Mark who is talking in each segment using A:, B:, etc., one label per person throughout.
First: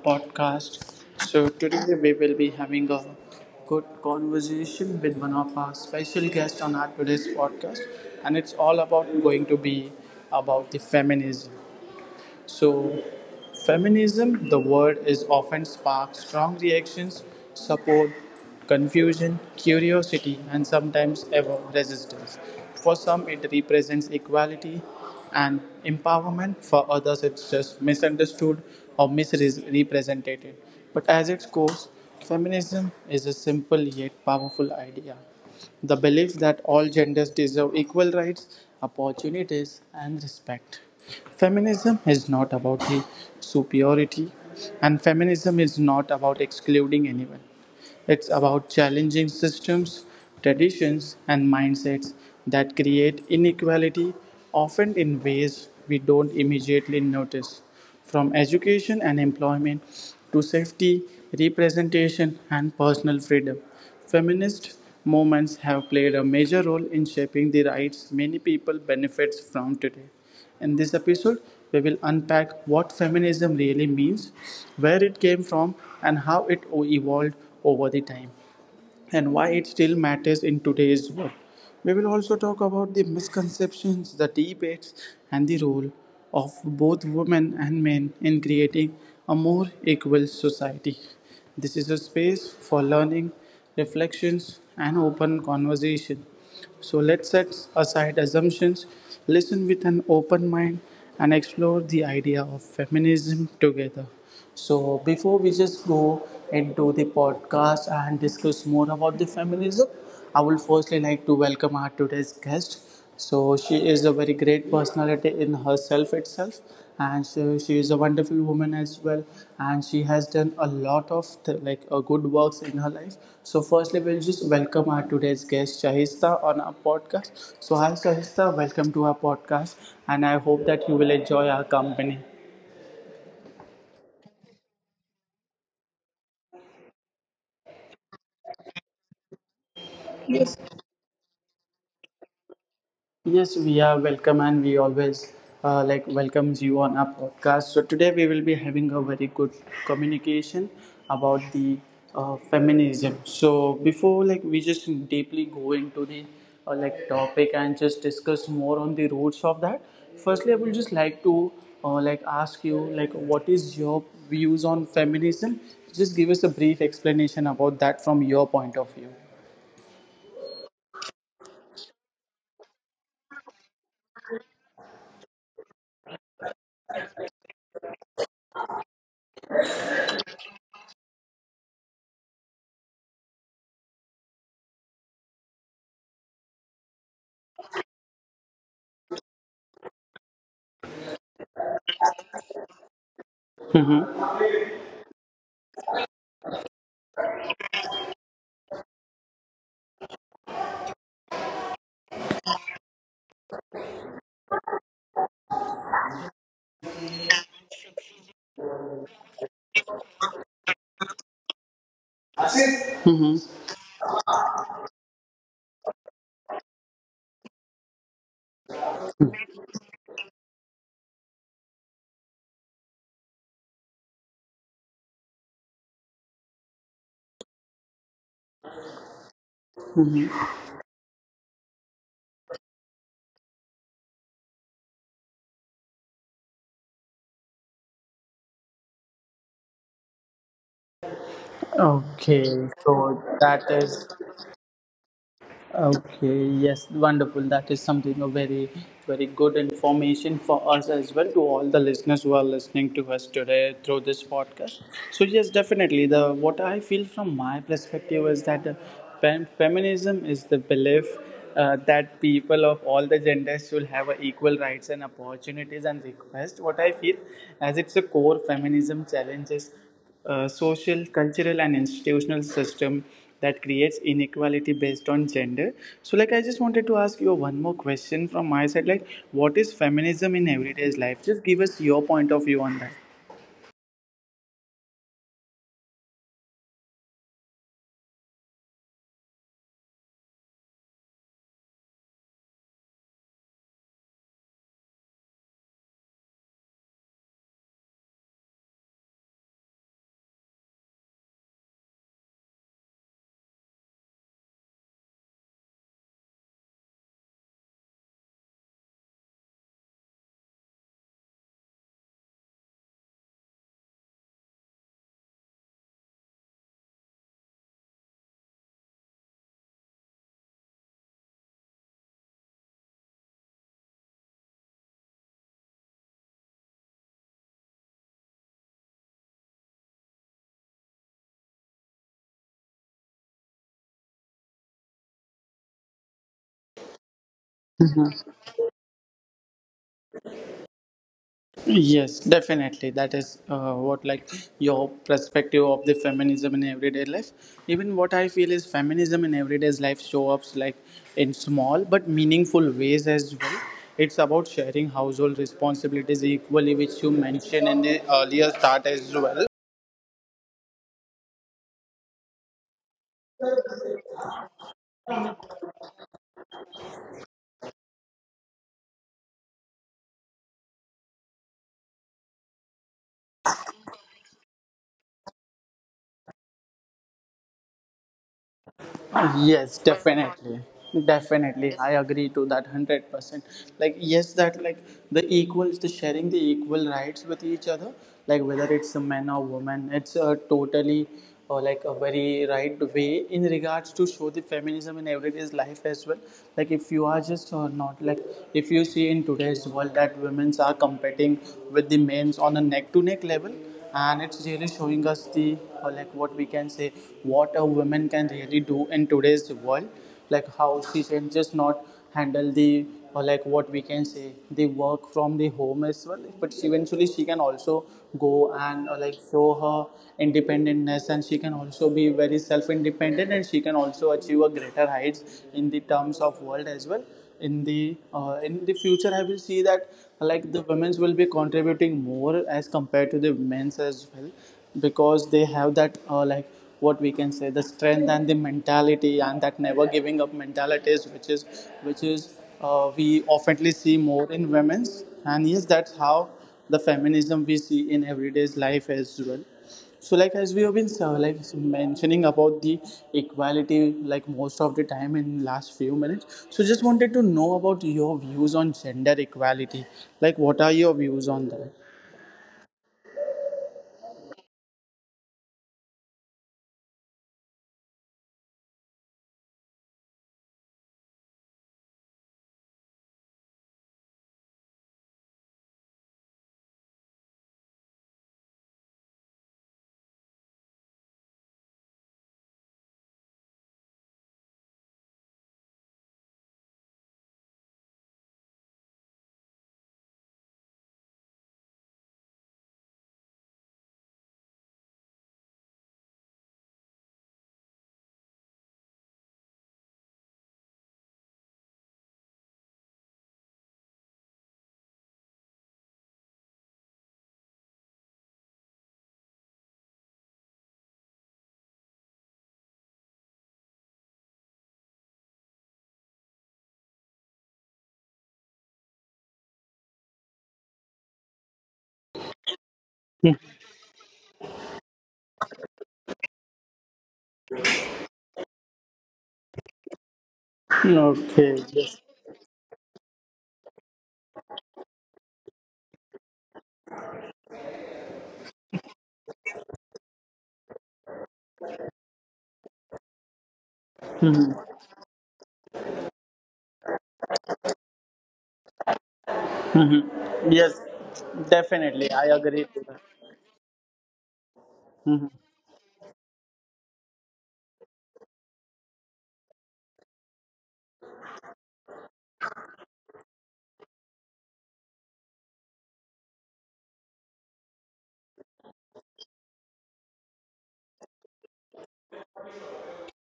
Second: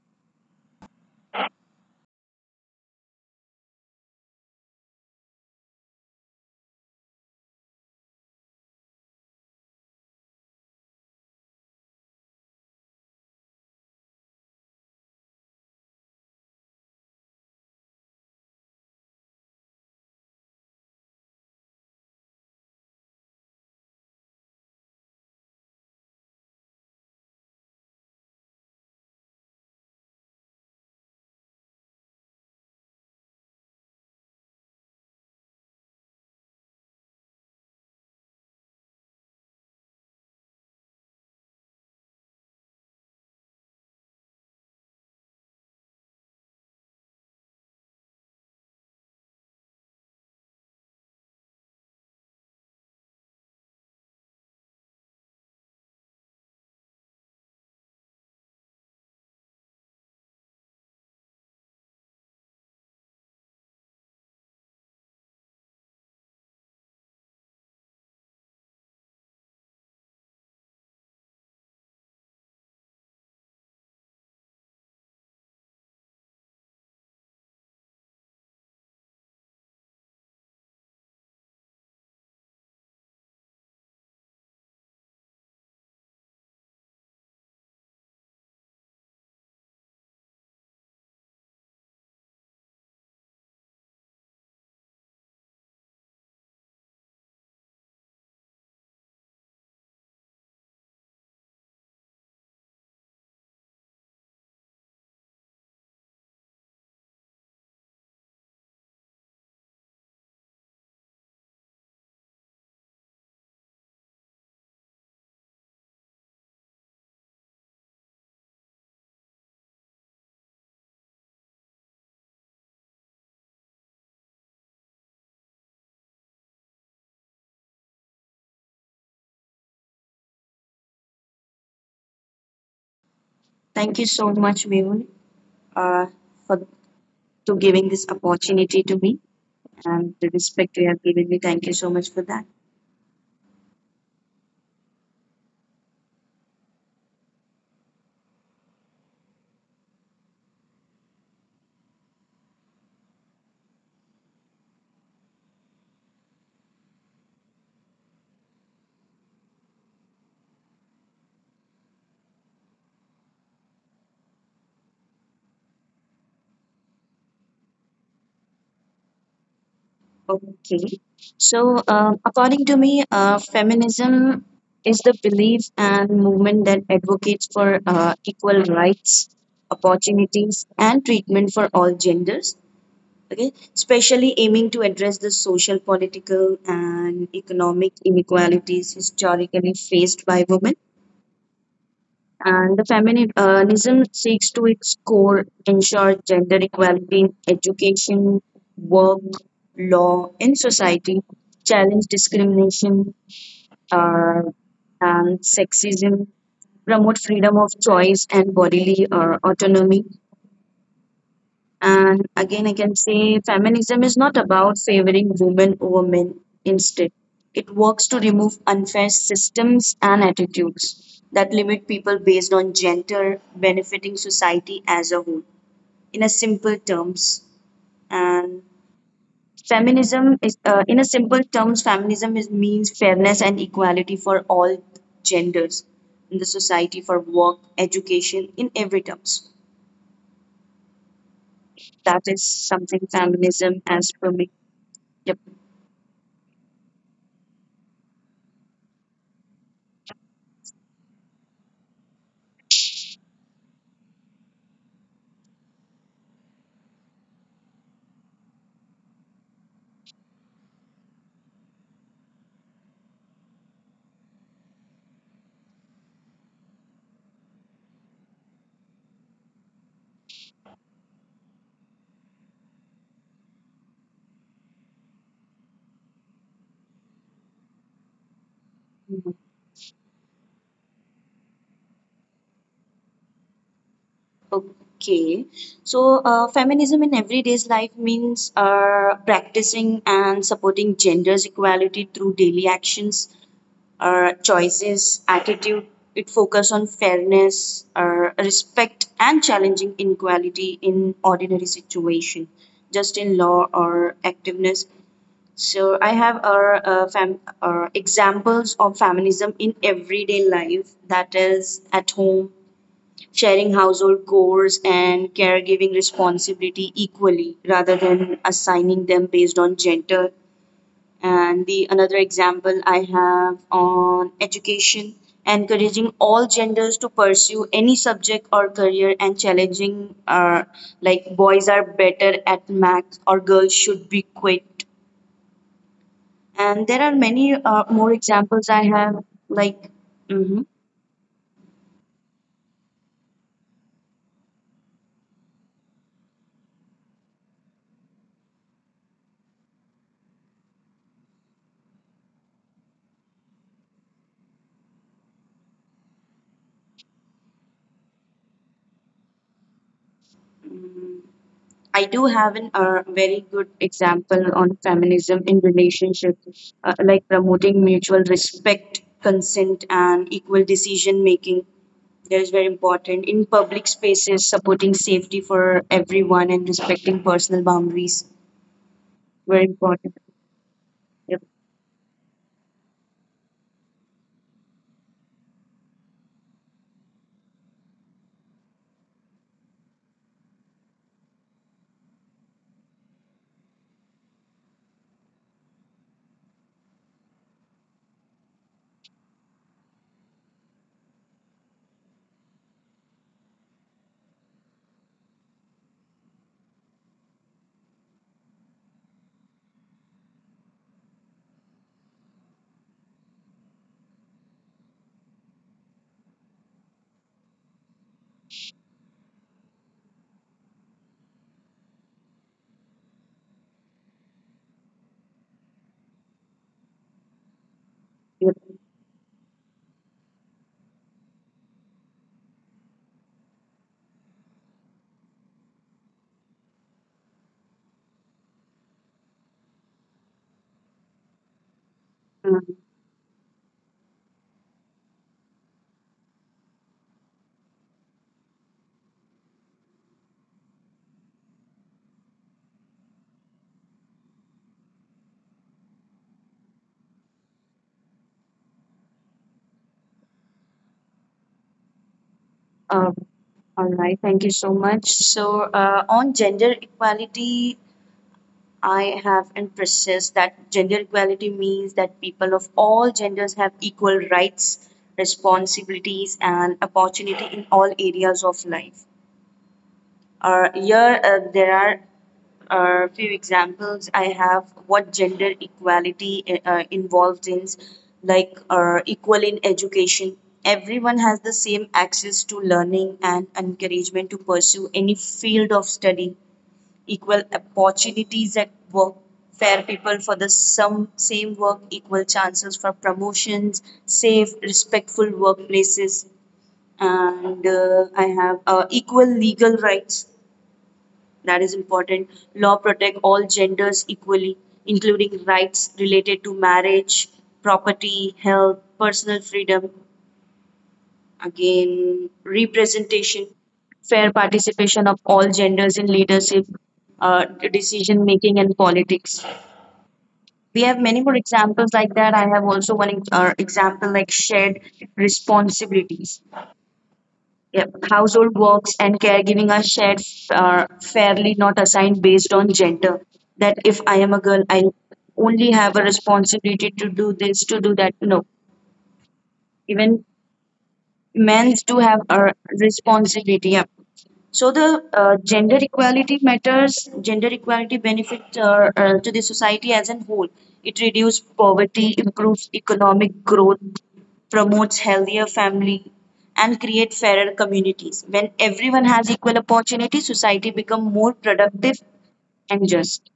A: podcast. So today we will be having a good conversation with one of our special guests on our today's podcast, and it's all about going to be about the feminism. So, feminism, the word is often sparks strong reactions, support, confusion, curiosity, and sometimes ever resistance. For some, it represents equality and empowerment, for others, it's just misunderstood or misrepresented. But as its course, feminism is a simple yet powerful idea the belief that all genders deserve equal rights, opportunities, and respect. Feminism is not about the superiority, and feminism is not about excluding anyone. It's about challenging systems, traditions, and mindsets that create inequality, often in ways we don't immediately notice from education and employment to safety, representation, and personal freedom. Feminist movements have played a major role in shaping the rights many people benefit from today. In this episode, we will unpack what feminism really means, where it came from, and how it evolved over the time and why it still matters in today's world. We will also talk about the misconceptions, the debates, and the role of both women and men in creating a more equal society. This is a space for learning, reflections, and open conversation. So let's set aside assumptions, listen with an open mind, and explore the idea of feminism together. So, before we just go into the podcast and discuss more about the feminism, I would firstly like to welcome our today's guest. So, she is a very great personality in herself itself, and so she is a wonderful woman as well. And she has done a lot of good works in her life. So, firstly, we'll just welcome our today's guest, Shahista, on our podcast. So, hi, Shahista, welcome to our podcast, and I hope that you will enjoy our company.
B: Thank you so much, Mehul, uh, for to giving this opportunity to me and the respect you have given me. Thank you so much for that.
A: Yes, we are welcome and we always welcomes you on our podcast. So today we will be having a very good communication about the feminism. So before like we just deeply go into the topic and just discuss more on the roots of that. Firstly, I would just like to ask you like what is your views on feminism? Just give us a brief explanation about that from your point of view.
B: Okay. So, according to me, feminism is the belief and movement that advocates for equal rights, opportunities, and treatment for all genders. Okay, especially aiming to address the social, political, and economic inequalities historically faced by women. And the feminism seeks to its core ensure gender equality in education, work, law, in society, challenge discrimination uh, and sexism, promote freedom of choice and bodily autonomy, and again, I can say feminism is not about favoring women over men. Instead, it works to remove unfair systems and attitudes that limit people based on gender, benefiting society as a whole. In a simple terms, and feminism is in a simple terms, feminism is means fairness and equality for all genders in the society for work, education, in every terms.
A: Okay,
B: That is
A: so that
B: something
A: is.
B: feminism as for me. Yep.
A: Okay, yes, wonderful. That is something a very, very good information for us as well to all the listeners who are listening to us today through this podcast. So yes, definitely. The what I feel from my perspective is that feminism is the belief that people of all the genders should have a equal rights and opportunities and request. What I feel as it's a core feminism challenges social, cultural, and institutional system that creates inequality based on gender. So, like, I just wanted to ask you one more question from my side. Like, what is feminism in everyday life? Just give us your point of view on that.
B: Okay, so feminism in everyday life means practicing and supporting genders equality through daily actions, choices, attitude. It focuses on fairness, respect, and challenging inequality in ordinary situation, just in law or activeness. So I have our examples of feminism in everyday life, that is at home sharing household chores and caregiving responsibility equally rather than assigning them based on gender. And the another example I have on education, encouraging all genders to pursue any subject or career and challenging like boys are better at math or girls should be quick. And there are many more examples I have like. Mhm.
A: Yes, definitely. That is what like your perspective of the feminism in everyday life. Even what I feel is feminism in everyday life show ups like in small but meaningful ways as well. It's about sharing household responsibilities equally, which you mentioned in the earlier start as well.
B: I do have an very good example on feminism in relationships, like promoting mutual respect, consent, and equal decision making. That is very important. In public spaces, supporting safety for everyone and respecting personal boundaries. Very
A: Yes,
B: important.
A: definitely.
B: Yep.
A: Definitely, I agree to that 100%. Like, yes, that like the equals the sharing the equal rights with each other, like whether it's a man or woman, it's a totally or like a very right way in regards to show the feminism in everyday's life as well. Like if you are just or not, like if you see in today's world that women's are competing with the men's on a neck to neck level, and it's really showing us the like what we can say what a woman can really do in today's world, like how she can just not handle the or like what we can say the work from the home as well, but eventually she can also go and show her independence, and she can also be very self independent and she can also achieve a greater heights in the terms of world as well. In the in the
B: Yep.
A: future I will see that like the women's will be contributing more as compared to the men's as well, because they have that what we can say the strength and the mentality and that never giving up mentalities which is we
B: Mm-hmm.
A: oftenly see more in women's, and yes, that's how the feminism we see in everyday's life as well. So like as we have been mentioning about the equality like most of the time in last few minutes, so just wanted to know about your views on gender equality. Like what are your views on that?
B: Um, uh, all right. Thank you so much. So, on gender equality, I have emphasized that gender equality means that people of all genders have equal rights, responsibilities, and opportunity in all areas of life. Here, there are a few examples I have what gender equality involved in, like equal in education. Everyone has the same access to learning and encouragement to pursue any field of study, equal opportunities at work, fair people for the some, same work, equal chances for promotions, safe, respectful workplaces, and I have equal legal rights. That is important. Law protect all genders equally, including rights related to marriage, property, health, personal freedom, again representation, fair participation of all genders in leadership, uh, decision making and politics. We have
A: Okay,
B: many more
A: yes.
B: examples like that. I have also one example like shared responsibilities. Yep. Household works and caregiving are shared fairly, not assigned based on gender. That if I am a girl I only have a responsibility to do this to do that. No, even
A: Yes,
B: men
A: definitely,
B: do
A: I
B: have a
A: agree to that.
B: responsibility. Yeah. So the gender equality matters. Gender equality benefits to the society as a whole. It reduces poverty, improves economic growth, promotes healthier family, and create fairer communities. When everyone has equal opportunity, society become more productive and just.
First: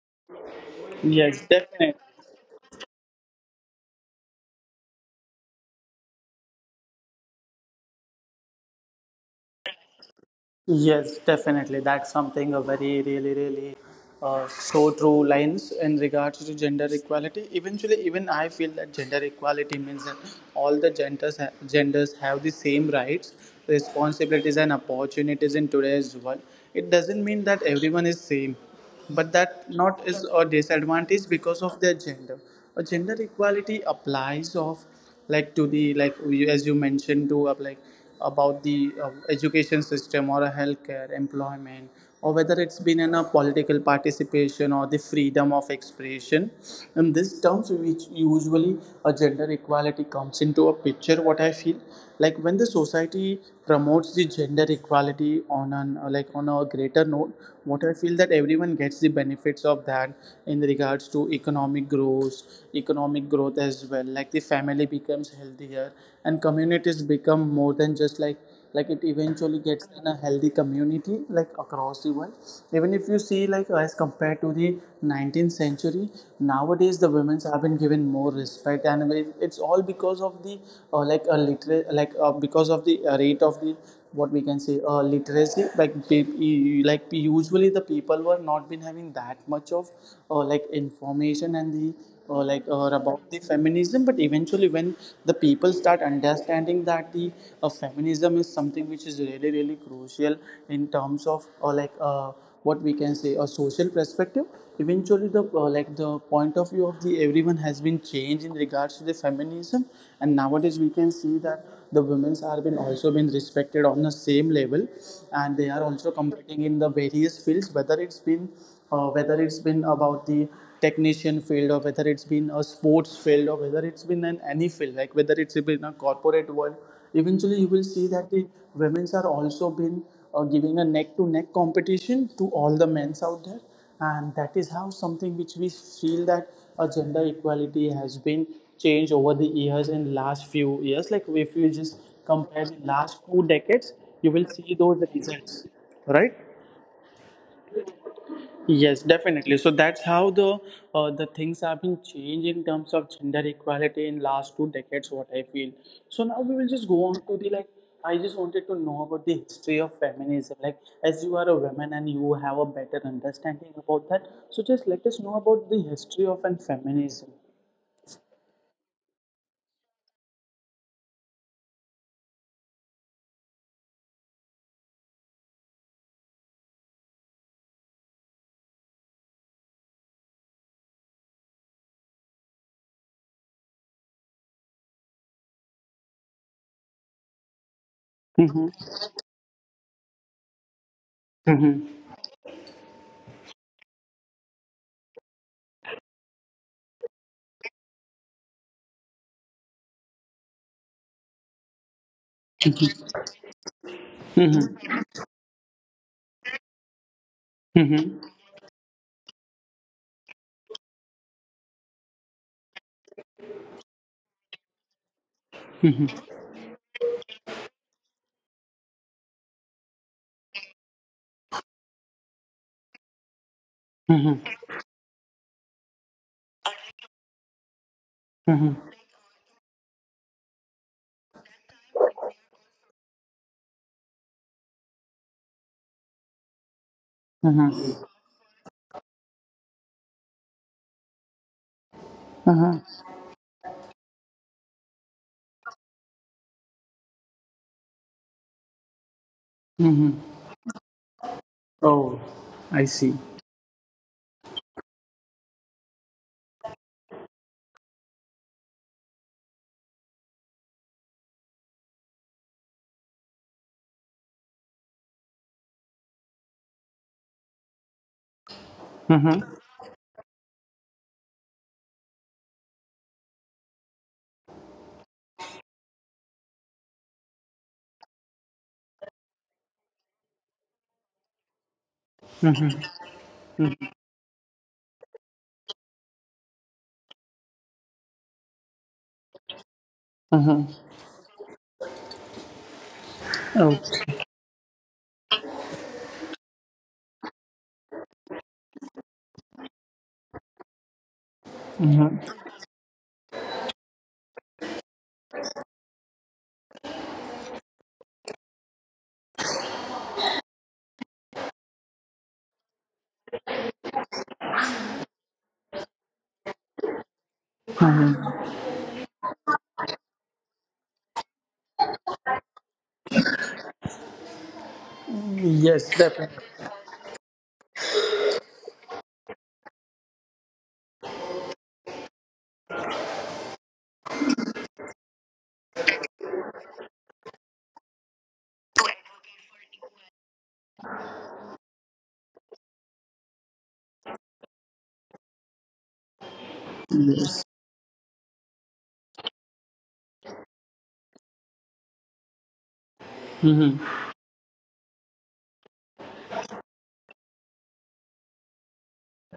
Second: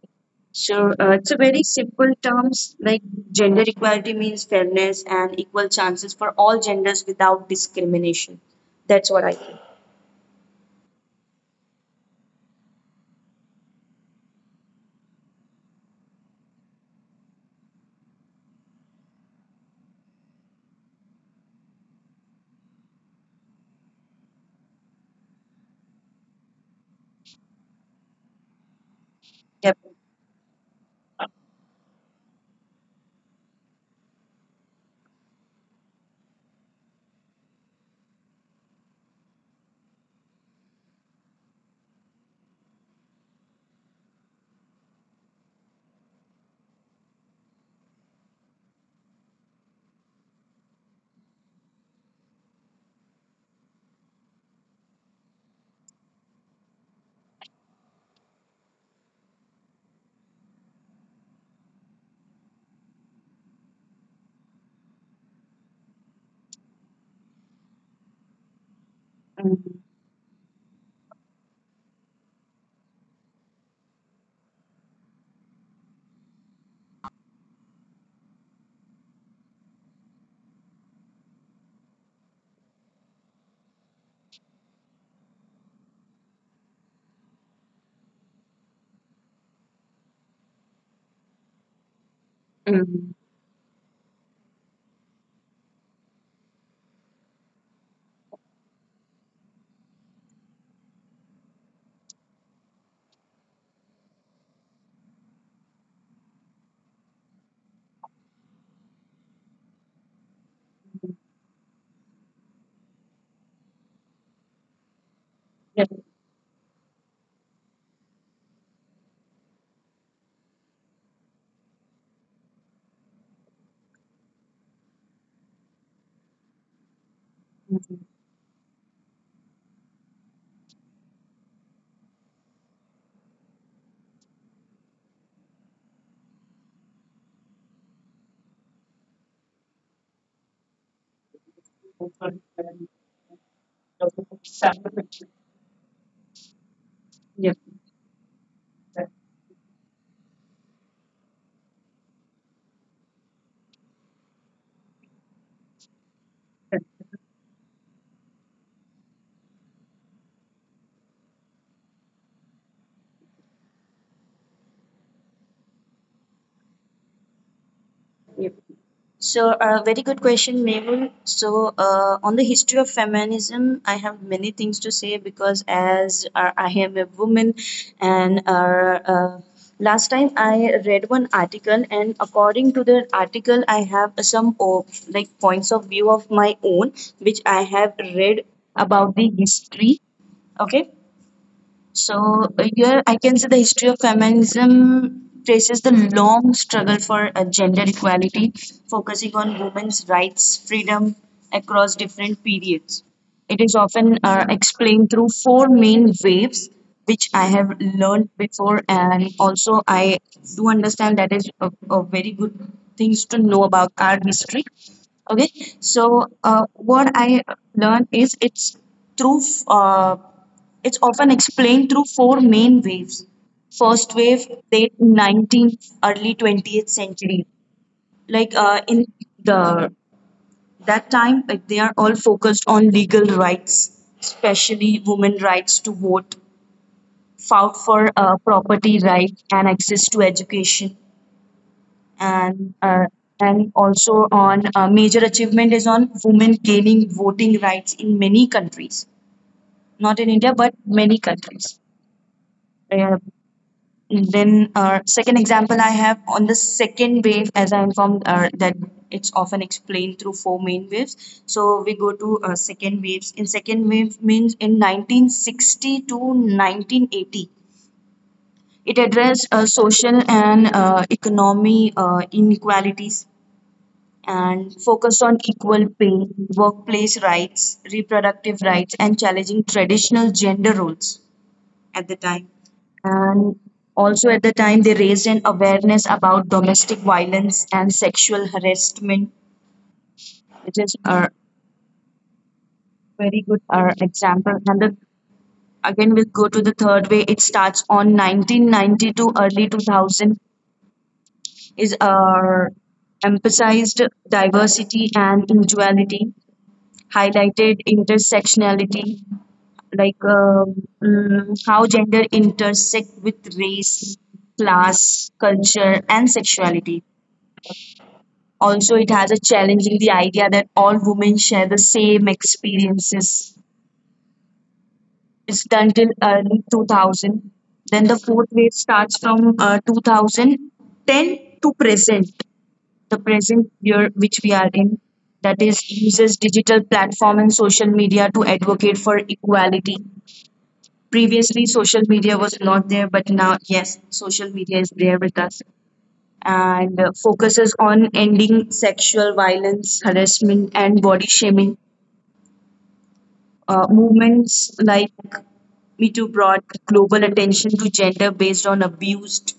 B: So it's a
A: Yes,
B: very
A: definitely.
B: simple terms like gender equality means fairness and equal chances for all genders without discrimination. That's what I think.
A: Yes, definitely. That's something a very, really, really so true lines in regards to gender equality. Eventually, even I feel that gender equality means that all the genders have the same rights, responsibilities, and opportunities in today's world. It doesn't mean that everyone is same but that
B: Yep.
A: not is a disadvantage because of their gender. A gender equality applies of like to the as you mentioned to about the education system or a healthcare employment or whether it's been in a political participation or the freedom of expression, in these terms which usually a gender equality comes into a picture what I feel. Like when the society promotes the gender equality on an on a greater note, what I feel that that everyone gets the benefits of that in regards to economic growth as well, like the family becomes healthier and communities become more than just like it eventually
B: Mm-hmm.
A: gets in a healthy community like across the world. Even if you see like as compared to the 19th century, nowadays the women's have been given more respect, and it's all because of the like a liter- like because of the rate of the what we can say literacy, like like usually the people were not been having that much of information and the
B: Mm-hmm.
A: about the feminism. But eventually when the people start understanding that the feminism is something which is really really crucial in terms of what we can say a social perspective, eventually the the point of view of the everyone has been changed in regards to the feminism, and nowadays we
B: Yes.
A: can see that the women's are been also been respected on the same level, and they
B: Yes.
A: are also competing in the various fields whether it's been about the technician field or whether it's been a sports field or whether it's been an any field, like whether it's been a corporate world. Eventually, you will see that the women's are also been giving a neck-to-neck competition to all the men's out there, and that is how something which we feel that a gender equality has been changed over the years in last few years. Like if you just compare the last two decades, you will see those results, right? Yes, definitely. So that's how the things have been changed in terms of gender equality in last two decades. What I feel. So now we will just go on to the like. I just wanted to know about the history of feminism. Like, as you are a woman and you have a better understanding about that, so just let us know about the history of an feminism.
B: Yep. So, very good question, Mabel. So, on the history of feminism, I have many things to say because as I am a woman, and uh, last time I read one article, and according to the article, I have some like points of view of my own, which I have read
A: Mm-hmm.
B: about the history. Okay.
A: Mm-hmm.
B: So here I can say the history of feminism traces the long struggle for gender equality, focusing on women's rights, freedom across different periods. It is often
A: Mm-hmm.
B: explained through four main waves, which I have learned before, and also I do understand that is a very good things to know about our history. Okay,
A: Mm-hmm. Mm-hmm.
B: so what I learned is through uh, it's often explained through four main waves. First
A: Mm-hmm.
B: wave, late 19th, early 20th century. Like
A: Mm-hmm.
B: in the that time, like they are all focused on legal rights, especially women rights to vote, fought for property rights and access to education, and uh,
A: Mm-hmm.
B: and also on major achievement is on women gaining voting rights in many countries, not
A: Mm-hmm.
B: in India but many countries.
A: Oh, I
B: Yeah.
A: see.
B: Then, second example I have on the second wave, as I informed, that it's often explained through four main waves. So we go to second waves. In second wave means in 1960 to 1980, it addressed
A: Mm-hmm.
B: social and economy inequalities and focused on equal pay, workplace rights, reproductive rights, and challenging traditional gender roles at the time.
A: Mm-hmm.
B: And also at the time, they raised an awareness about domestic violence and sexual harassment,
A: Mm-hmm.
B: which is a very good
A: Oh.
B: example. And again, we'll go to the third way. It starts on 1990 to early 2000, is emphasized diversity and individuality, highlighted intersectionality, like how gender intersect with race, class, culture, and sexuality. Also it has a challenging the idea that all women share the same experiences. It's done till
A: Yes,
B: early
A: definitely.
B: 2000. Then the fourth wave starts from 2010 to present, the present year which we are in, that is uses digital platform and social media to advocate for equality. Previously, social media was not there, but now, yes, social media is there with us and focuses on ending sexual violence, harassment, and body shaming. Uh,
A: Hmm.
B: movements like Me Too brought global attention to gender based on abused.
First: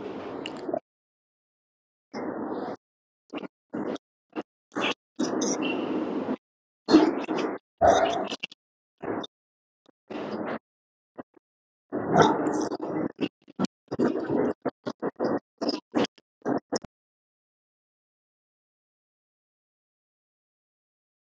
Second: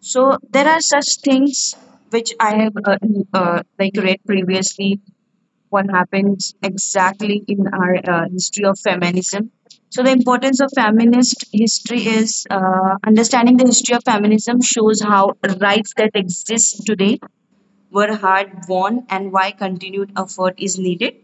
B: So there are such things which I have like read previously what happened exactly in our history of feminism. So, the importance of feminist history is understanding the history of feminism shows how rights that exist today were hard won and why continued effort is needed.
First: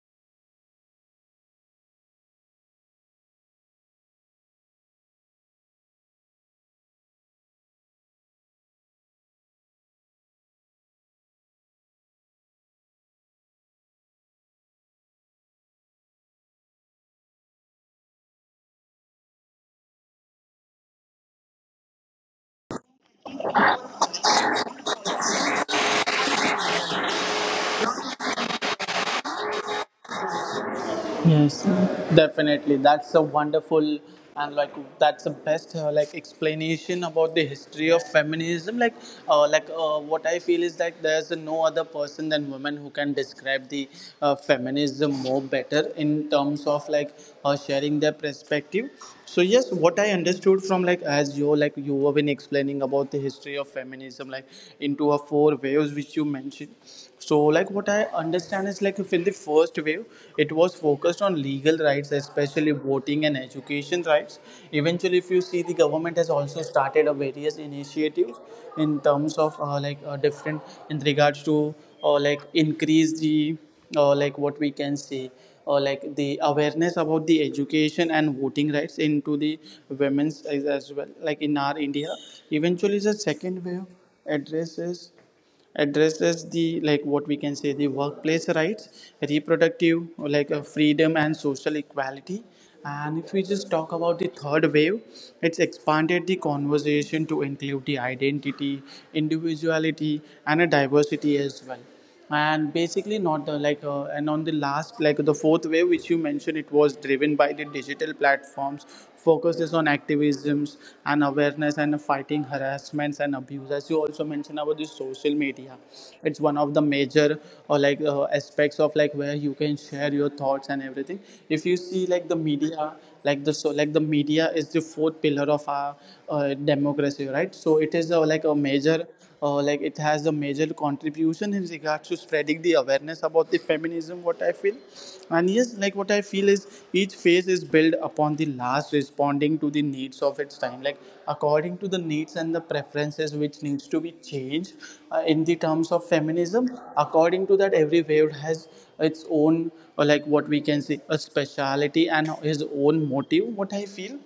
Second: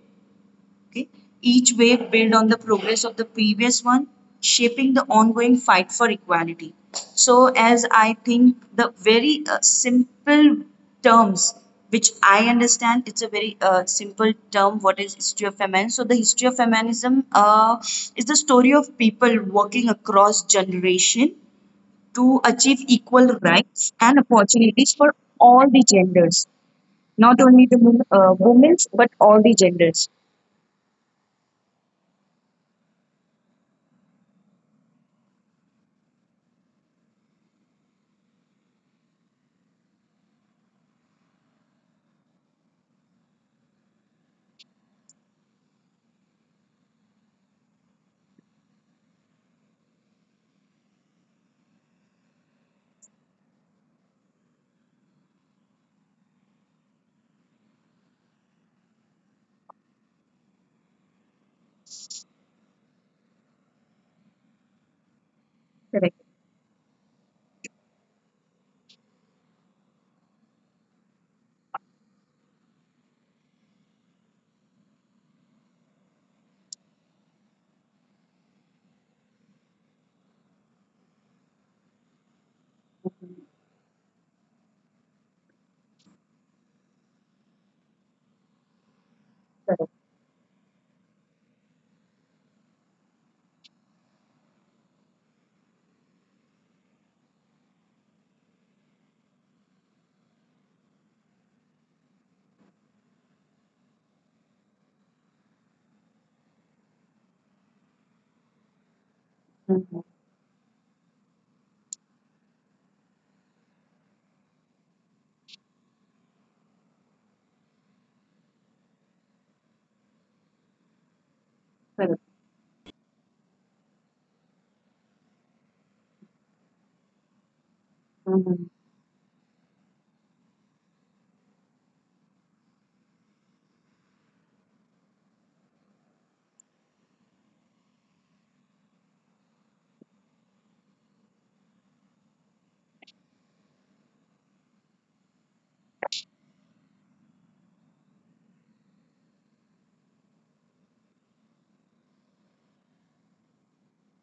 B: Okay? Each wave built on the progress of the previous one, shaping the ongoing fight for equality. So, as I think the very simple terms which I understand, it's a very simple term. What is history of feminism? So, the history of feminism is the story of people working across generation to achieve equal rights and opportunities for all the genders, not only the women's but all the genders.
A: Yes, definitely. That's a wonderful and like that's the best explanation about the history of feminism. Like, what I feel is that there's no other person than women who can describe the feminism more better in terms of like sharing their perspective. So yes, what I understood from like as you like you have been explaining about the history of feminism, like into a four waves which you mentioned, so like what I understand is like if in the first wave it was focused on legal rights, especially voting and education rights. Eventually, if you see, the government
B: Correct.
A: has also started a various initiatives in terms of different, in regards to like increase the, like what we can say or like the awareness about the education and voting rights into the women's as well, like in our India. Eventually the second wave addresses, addresses the, like what we can say, the workplace rights,
B: Correct.
A: reproductive, like freedom and social equality. And if we just talk about the third wave, it's expanded the conversation to include the identity, individuality, and a diversity as well. And basically not the like and on the last, like the fourth wave which you mentioned, it was driven by the digital platforms, focuses on
B: Mhm.
A: activisms and awareness and fighting harassments and abuse, as you also mentioned about the social media. It's one of the major or like aspects of like where you can share your thoughts and everything. If you see
B: Correct.
A: like the media, like the media is the fourth pillar of our democracy, right? So it is like a
B: Mhm.
A: major, like it has a major contribution in regards to spreading the awareness about the feminism, what I feel. And yes, like what I feel is each phase is built upon the last, responding to the needs of its time, like according to the needs and the preferences which needs to be changed in the terms of feminism. According to that, every wave has its own or like what we can say a speciality and his own motive, what I feel.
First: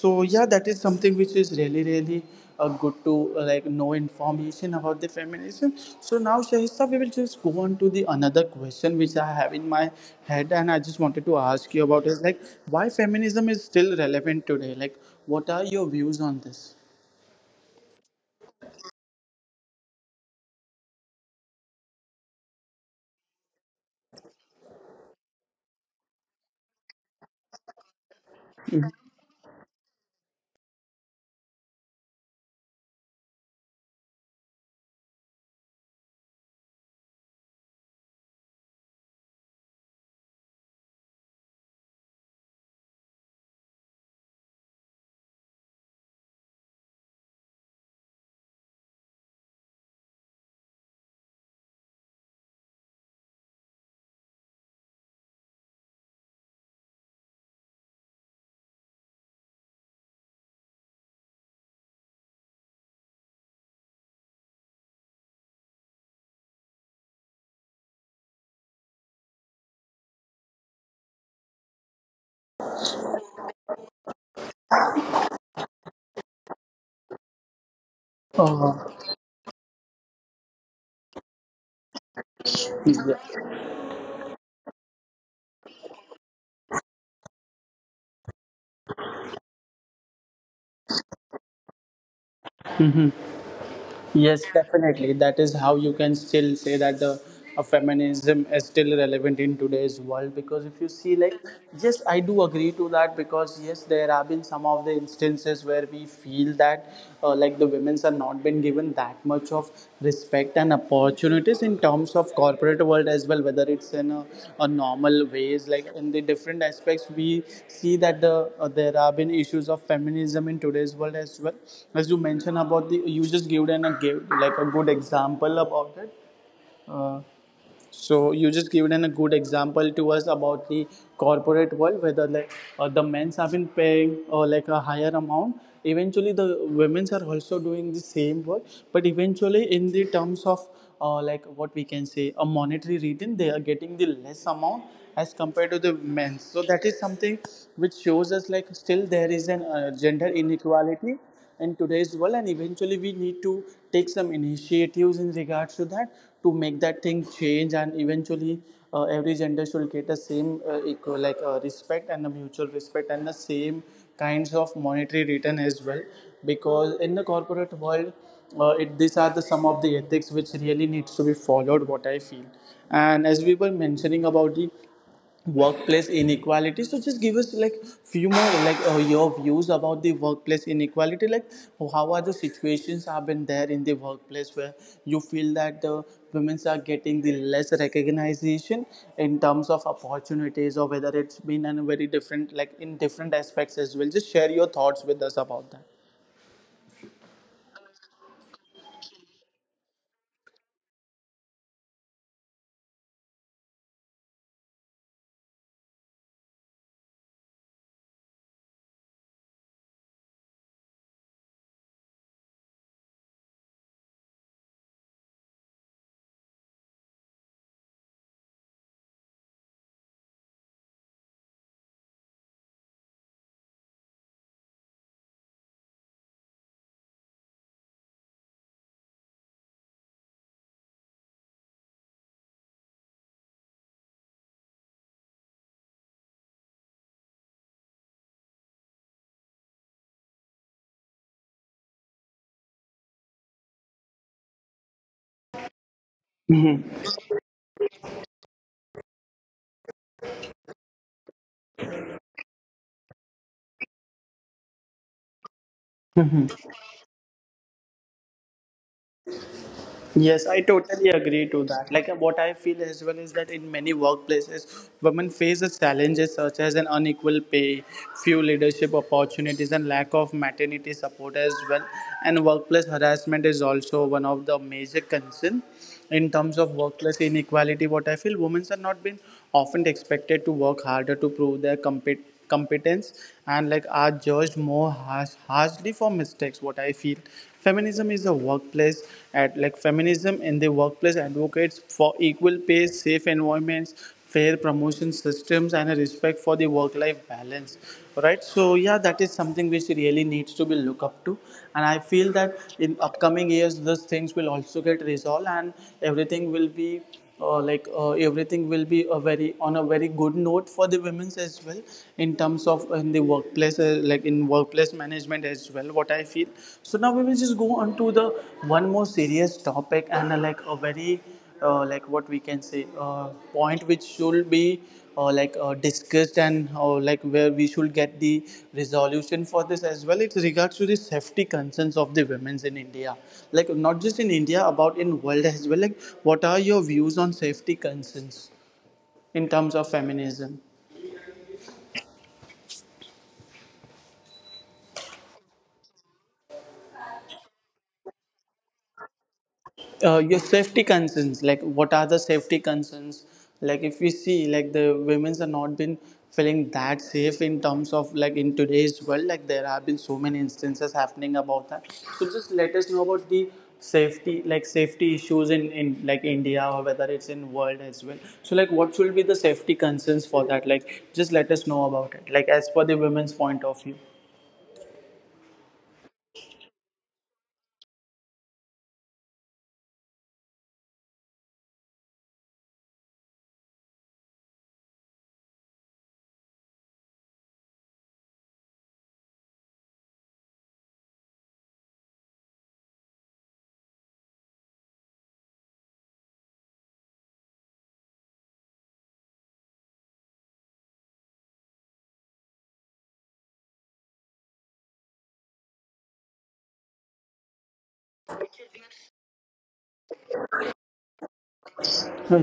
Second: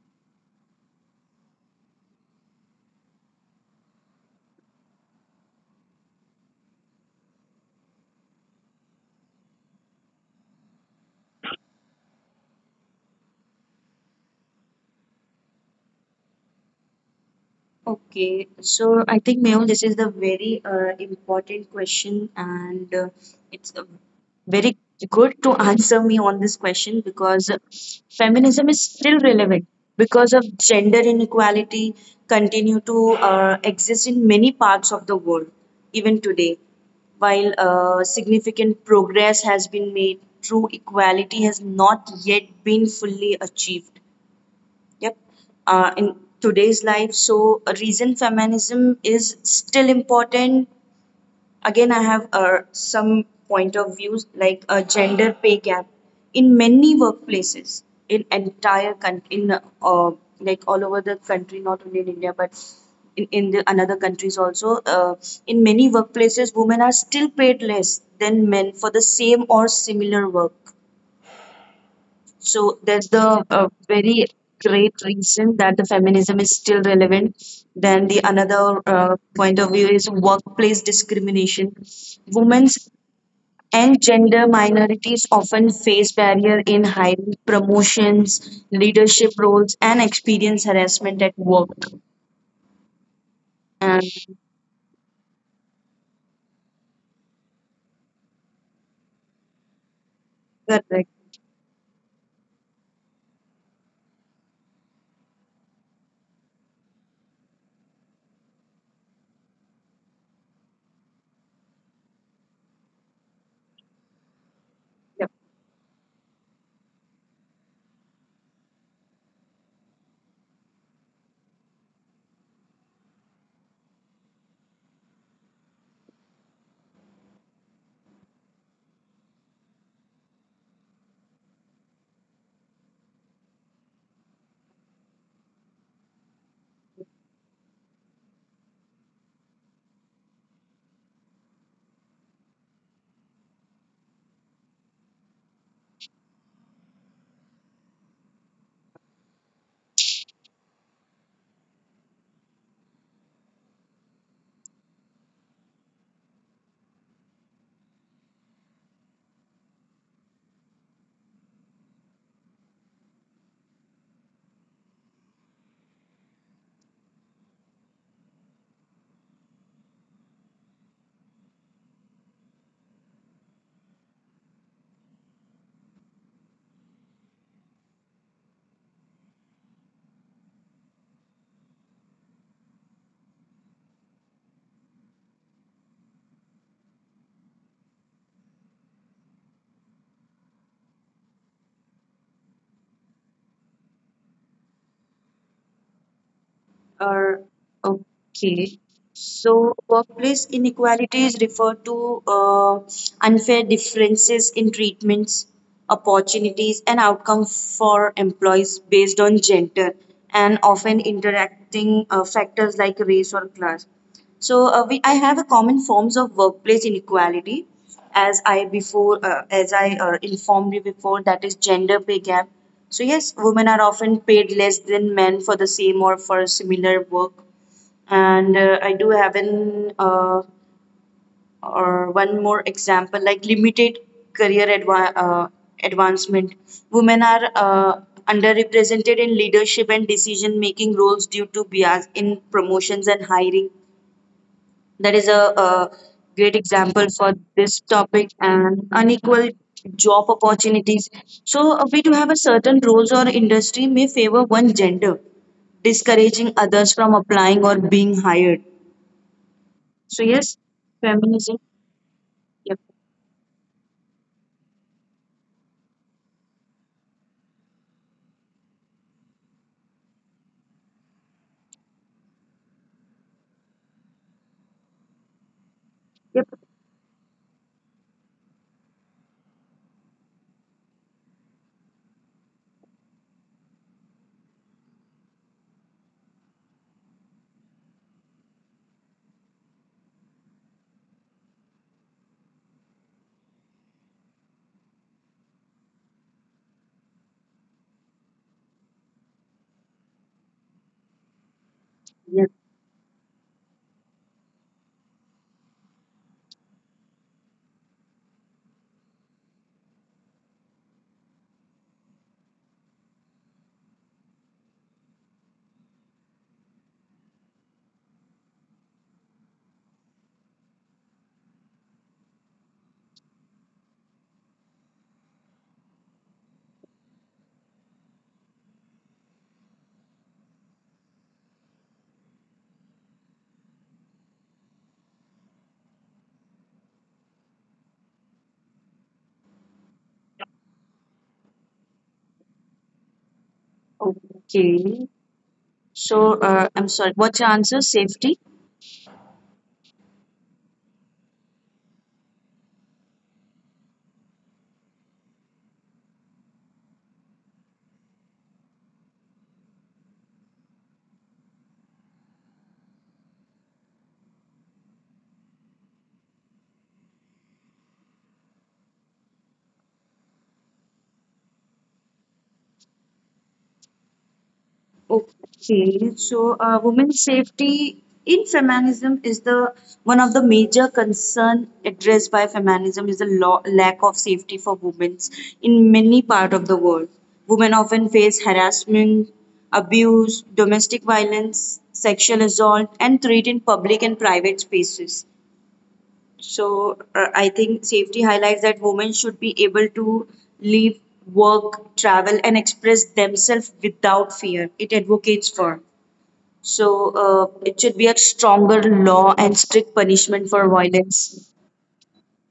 A: So yeah, that is something which is really really good to like know information about the feminism. So now Shahista, we will just go on to the another question which I have in my head, and I just wanted to ask you about is like why feminism is still relevant today, like what are your views on this?
B: Okay, so I think Meo, this is the very important question, and it's very good to answer me on this question because feminism is still relevant because of gender inequality continue to exist in many parts of the world even today. While significant progress has been made, true equality has not yet been fully achieved. Yep. In today's life, so a reason feminism is still important. Again, I have some point of views like a gender pay gap in many workplaces in entire country in like all over the country, not only in India but in the another countries also. In many workplaces, women are still paid less than men for the same or similar work. So that's the very great reason that the feminism is still relevant. Then the another point of view is workplace discrimination. Women's
A: Yeah.
B: and gender minorities often face barrier in hiring, promotions, leadership roles, and experience harassment at work. And
A: Yes, definitely. That is how you can still say that the feminism is still relevant in today's world, because if
B: correct.
A: you
B: Yep.
A: see, like, yes, I do agree to that because yes, there have been some of the instances where we feel that like the women's are not been given that much of respect and opportunities in terms of corporate world as well, whether it's in a normal ways like in the different aspects, we see that the there have been issues of feminism in today's world as well, as you mentioned about the, you just gave and a gave like a good example about it. uh, so you just given an, a good example to us about the corporate world, whether like the men's have been paying or like a higher amount. Eventually, the women's are also doing the same work, but eventually, in the terms of like what we can say a monetary reason, they are getting the less amount as compared to the men's. So that is something which shows us like still there is an gender inequality in today's world, and eventually we need to take some initiatives in regards to that to make that thing change, and eventually every gender should get the same equal like respect and the mutual respect and the same kinds of monetary return as well, because in the corporate world it, these are the some of the ethics which really needs to be followed, what I feel. And as we were mentioning about the workplace inequality, so just give us like few more like your views about the workplace inequality, like how are the situations have been there in the workplace where you feel that the women are getting the less recognition in terms of opportunities, or whether it's been in a very different, like in different aspects as well. Just share your thoughts with us about that.
B: Or okay. So, workplace inequalities refer to unfair differences in treatments, opportunities, and outcomes for employees based on gender and often interacting factors like race or class. So, I have a common forms of workplace inequality, as as I informed you before, that is gender pay gap, so yes, women are often paid less than men for the same or for similar work. And I do have an or one more example like limited career advancement. Women are underrepresented in leadership and decision making roles due to bias in promotions and hiring. That is a great example for this topic and unequal job opportunities. So, we do have a certain roles or industry may favor one gender, discouraging others from applying or being hired. So,
A: Yes,
B: yes,
A: I totally
B: feminism.
A: agree to that. Like what I
B: Yep,
A: feel as well is that in many workplaces, women face the challenges such as an unequal pay, few leadership opportunities, and lack of maternity support as well. And workplace harassment is also one of the major concerns in
B: yep,
A: terms of workplace inequality, what I feel. Women are not been often expected to work harder to prove their competence, and like are judged more harshly for mistakes, what I feel. Feminism is a workplace at like Feminism in the workplace advocates for equal pay, safe environments, fair promotion systems, and a respect for the work life balance, right? So yeah, that is something which really needs to be looked up to, and I feel
B: yep.
A: that in upcoming years those things will also get resolved, and everything will be everything will be a very on a very good note for the women's as well in terms of in the workplace, like in workplace management as well, what I feel. So now we will just go on to the one more serious topic, and like a very, like what we can say, point which should be discussed, and like where we should get the resolution for this as well. It's regards to the safety concerns of the women's in India, like not just in India about in world as well. Like what are your views on safety concerns in terms of feminism?
B: Okay. So, I'm sorry. What's your answer? Safety?
A: Your safety concerns, like what are the safety concerns, like if we see like the women's are not been feeling that safe in terms of like in today's world, like there have been so many instances happening about that. So just let us know about the safety, like safety issues in like India or whether it's in world as well. So like what should be the safety concerns for that, like just let us know about it, like as per the women's point of view.
B: Okay, so women's safety in feminism is the one of the major concern addressed by feminism is the law, lack of safety for women in many part of the world. Women often face harassment, abuse, domestic violence, sexual assault, and threat in public and private spaces. So I think safety highlights that women should be able to live, work, travel, and express themselves without fear. It advocates for. So it should be a stronger law and strict punishment for violence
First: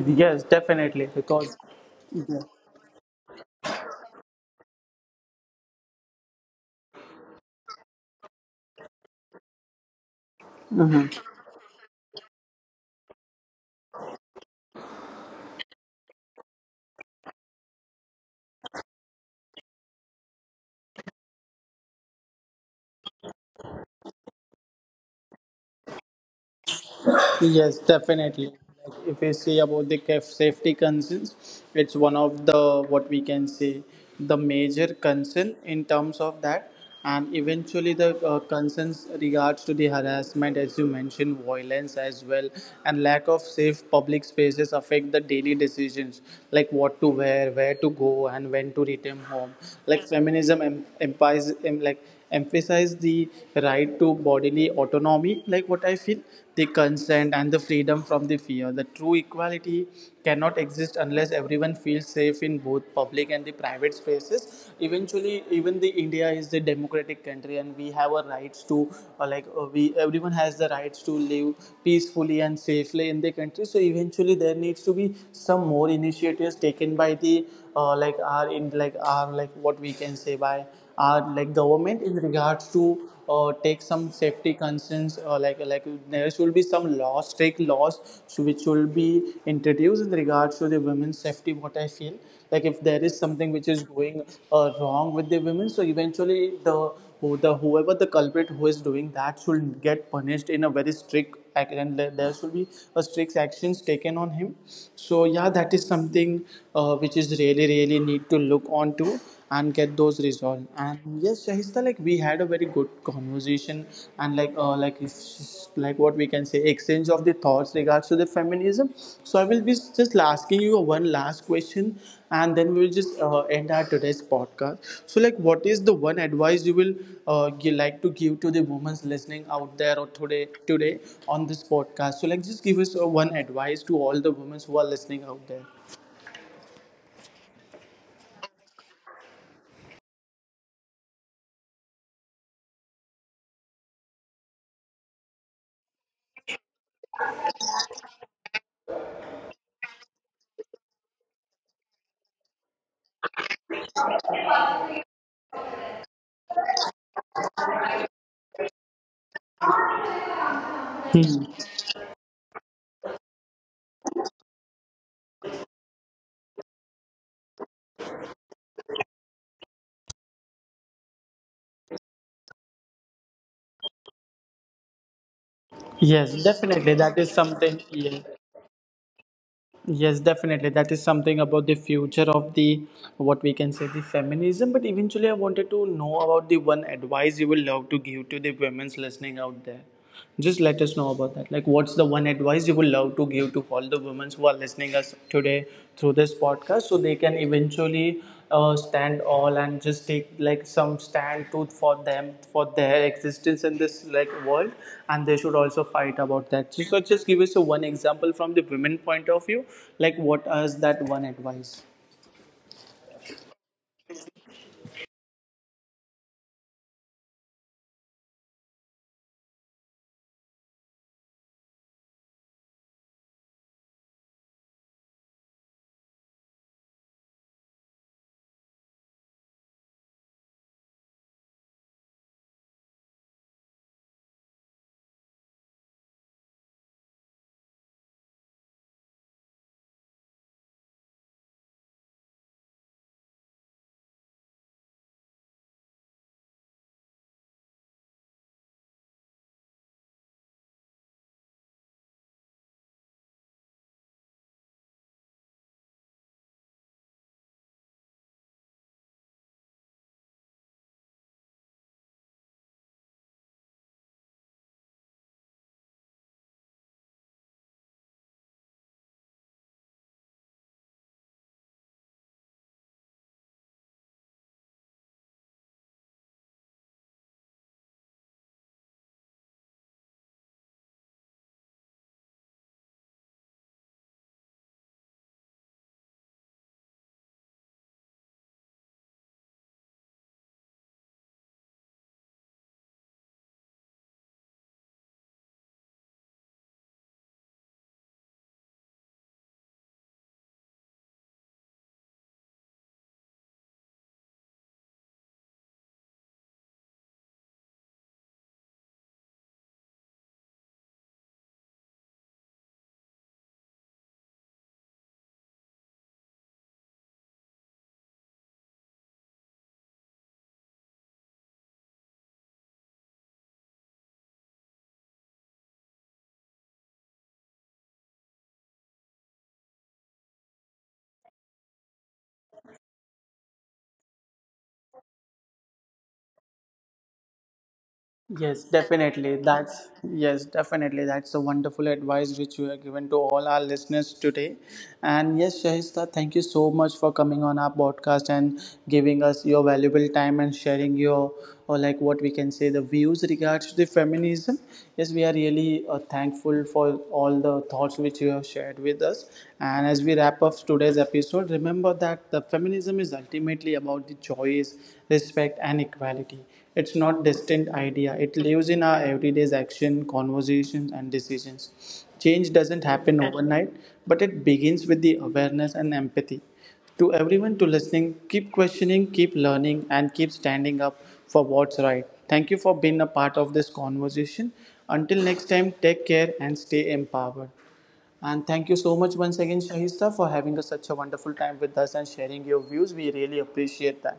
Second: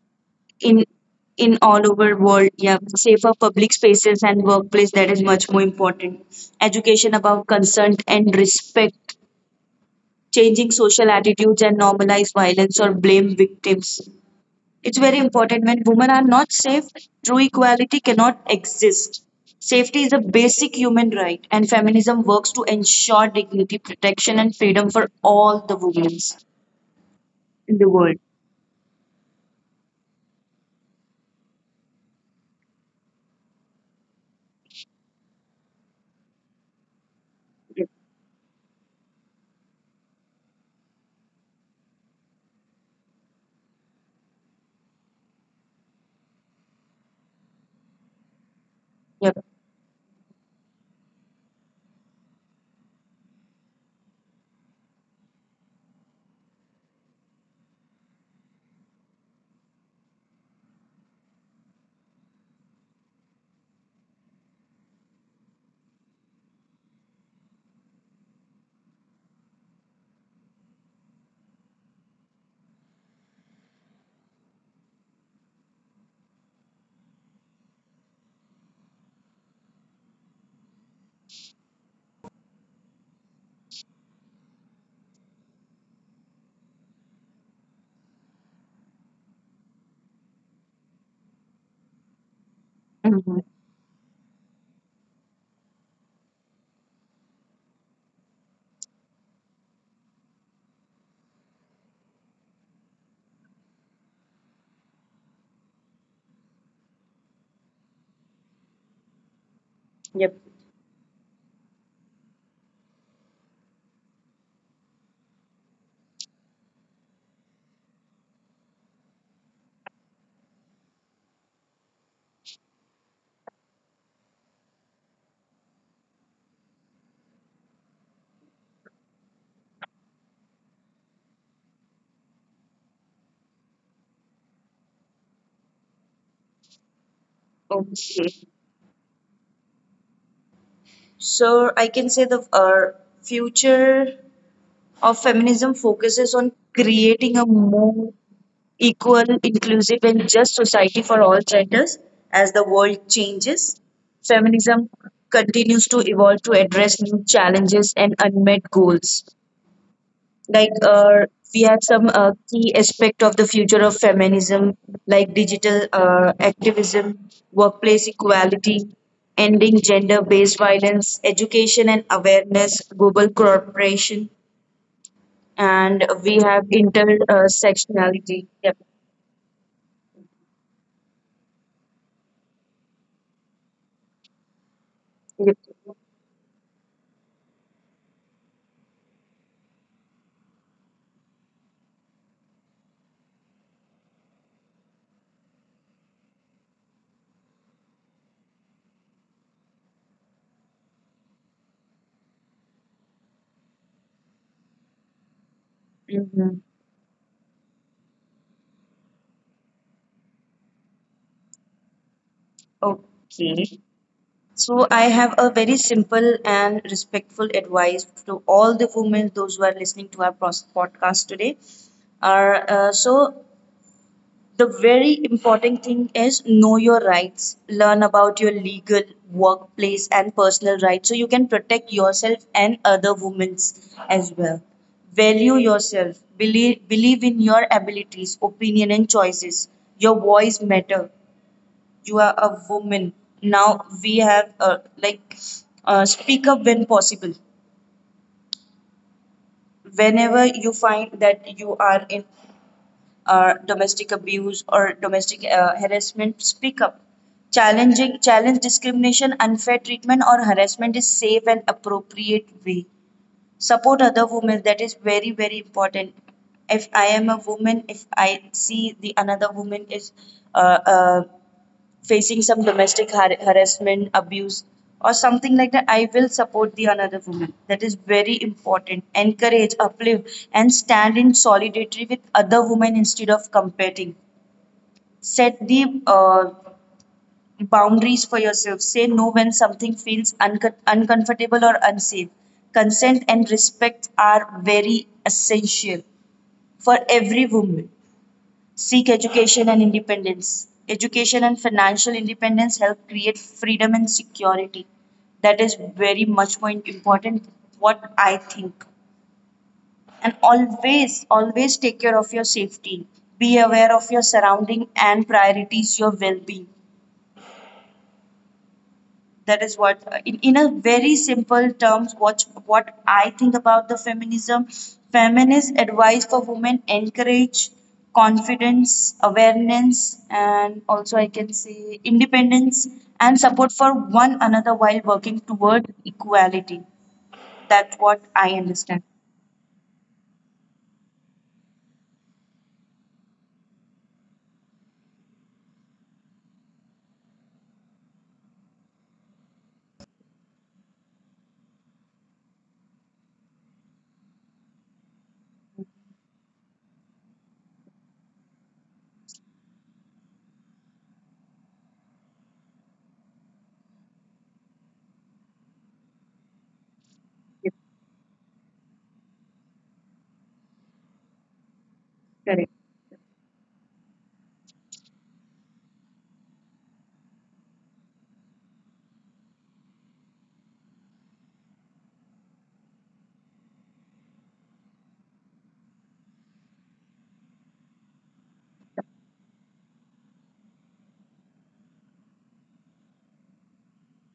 A: Yes,
B: in
A: definitely, because
B: all over world. Yeah, safer public spaces and workplace, that is much more important. Education about consent and respect, changing social attitudes and normalize violence or blame victims. It's very important when women are not safe, true equality cannot exist. Safety is a basic human right, and feminism works to ensure dignity, protection, and freedom for all the women in
A: Yes,
B: the world.
A: definitely. Like if we say about the safety concerns, it's one of the what we can say the major concern in terms of that, and
B: Yep.
A: eventually the concerns regards to the harassment, as you mentioned, violence as well, and lack of safe public spaces affect the daily decisions like what to wear, where to go, and when to return
B: Yep.
A: home. Like feminism em- empires, em- like emphasize the right to bodily autonomy, like what I feel, the consent and the freedom from the fear. The true equality cannot exist unless everyone feels safe in both public and the private spaces. Eventually, even the India is the democratic country, and we have a rights to like we everyone has the rights to live peacefully and safely in the country. So eventually, there needs to be some more initiatives taken by the like our in like our like what we can say by are like government in regards to take some safety concerns, like there should be some laws, strict laws, so which will be introduced in regards to the women's safety, what I feel. Like if there is
B: Mhm.
A: something which is going wrong with the women, so eventually the whoever the culprit who is doing that should get punished in a very strict and there should be a strict actions taken on him. So yeah, that is something which is really really need to look on to and get those
B: Yep.
A: resolved. And yes, Shahista, like we had a very good conversation and like like what we can say exchange of the thoughts regards to the feminism. So I will be just asking you one last question, and then we will just end our today's podcast. So like, what is the one advice you will you like to give to the women listening out there or today on this podcast? So like, just give us one advice to all the women who are listening out there.
B: Okay. So I can say the future of feminism focuses on creating a more equal, inclusive, and just society for all genders. As the world changes, feminism continues to evolve to address new challenges and unmet goals. Like
A: Hmm.
B: we have some key aspect of the future of feminism, like digital activism, workplace equality, ending gender-based violence, education and awareness, global cooperation, and we
A: Yes,
B: have
A: definitely. That is something. Yeah.
B: intersectionality. Yep.
A: Yes, definitely. That is something about the future of the what we can say the feminism. But eventually, I
B: Yep.
A: wanted to know about the one advice you will love to give to the women's listening out there. Just let us know about that, like what's the one advice you would love to give to all the women who are listening us today through this podcast, so they can eventually stand all and just take like some stand to for them for their existence in this like world, and they should also fight
B: Mhm.
A: about that. So, so just give us a one example from the women point of view, like what is that one advice?
B: Okay. So I have a very simple and respectful advice to all the women, those who are listening to our podcast today. Are so the very important thing is know your rights, learn about your legal, workplace, and personal rights, so you can protect yourself and other women's as well. Value yourself. Believe in your abilities, opinion, and choices. Your voice matter, you are a woman. Now we have speak up when possible. Whenever you find that you are in domestic abuse or domestic harassment, speak up. Challenging challenge discrimination, unfair treatment, or harassment is safe and appropriate way. Support other women. That is very very important. If I am a woman, if I see the another woman is uh, uh, facing some domestic harassment, abuse, or something like that, I will support the another woman. That is very important. Encourage, uplift, and stand in solidarity with other women instead of competing. Set the boundaries for yourself. Say no when something feels uncon uncomfortable or unsafe. Consent and respect are very essential for every woman. Seek education and independence. Education and financial independence help create freedom and security. That is very much more important, what I think. And always, always take care of your safety. Be aware of your surrounding and prioritize your well being. That is what in a very simple terms what I think about the feminism. Feminist advice for women encourage confidence, awareness, and also I can say independence and support for one another while working toward equality. That's what
A: Yes,
B: I understand.
A: definitely. That's a wonderful advice which you have given to all our listeners today. And yes, Shahista, thank you so much for coming on our podcast and giving us your valuable time and sharing your or like what we can say the views regards to the feminism. Yes, we are really thankful for all the thoughts which you have shared with us. And as we wrap up today's episode, remember that the feminism is ultimately about the choice, respect, and equality. It's not distinct idea. It lives in our everyday's action, conversations and decisions. Change
B: Correct.
A: doesn't happen overnight, but it begins with the awareness and empathy. To everyone to listening, keep questioning, keep learning and keep standing up for what's right. Thank you for being a part of this conversation. Until next time, take care and stay empowered. And thank you so much once again, Shahista, for having a, such a wonderful time with us and sharing your views. We really appreciate that.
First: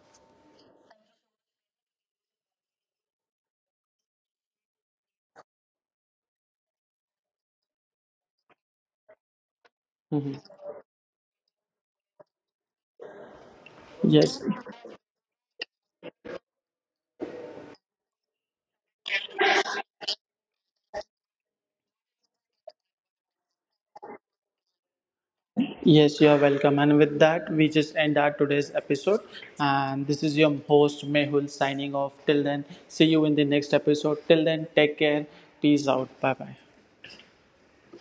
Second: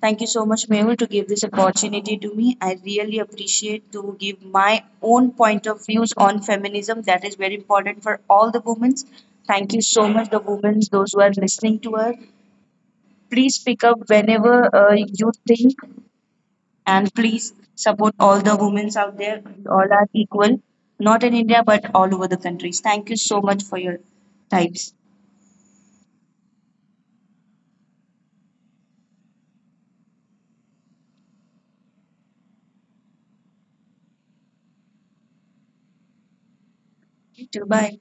B: Thank you so much, Mehul, to give this opportunity to me. I really appreciate to give my own point of views on feminism. That is very important for all the women. Thank you so much, the women, those who are listening to us. Please pick up
A: Yes.
B: whenever you think, and please support all the women out there. We all are equal, not in India, but all over the countries. Thank you so much for your types.
A: Yes, you are welcome. And with that, we just end our today's episode. And this is your host, Mehul, signing off. Till then, see you in the next episode. Till then, take care. Peace out. Bye bye.
B: You too. Bye.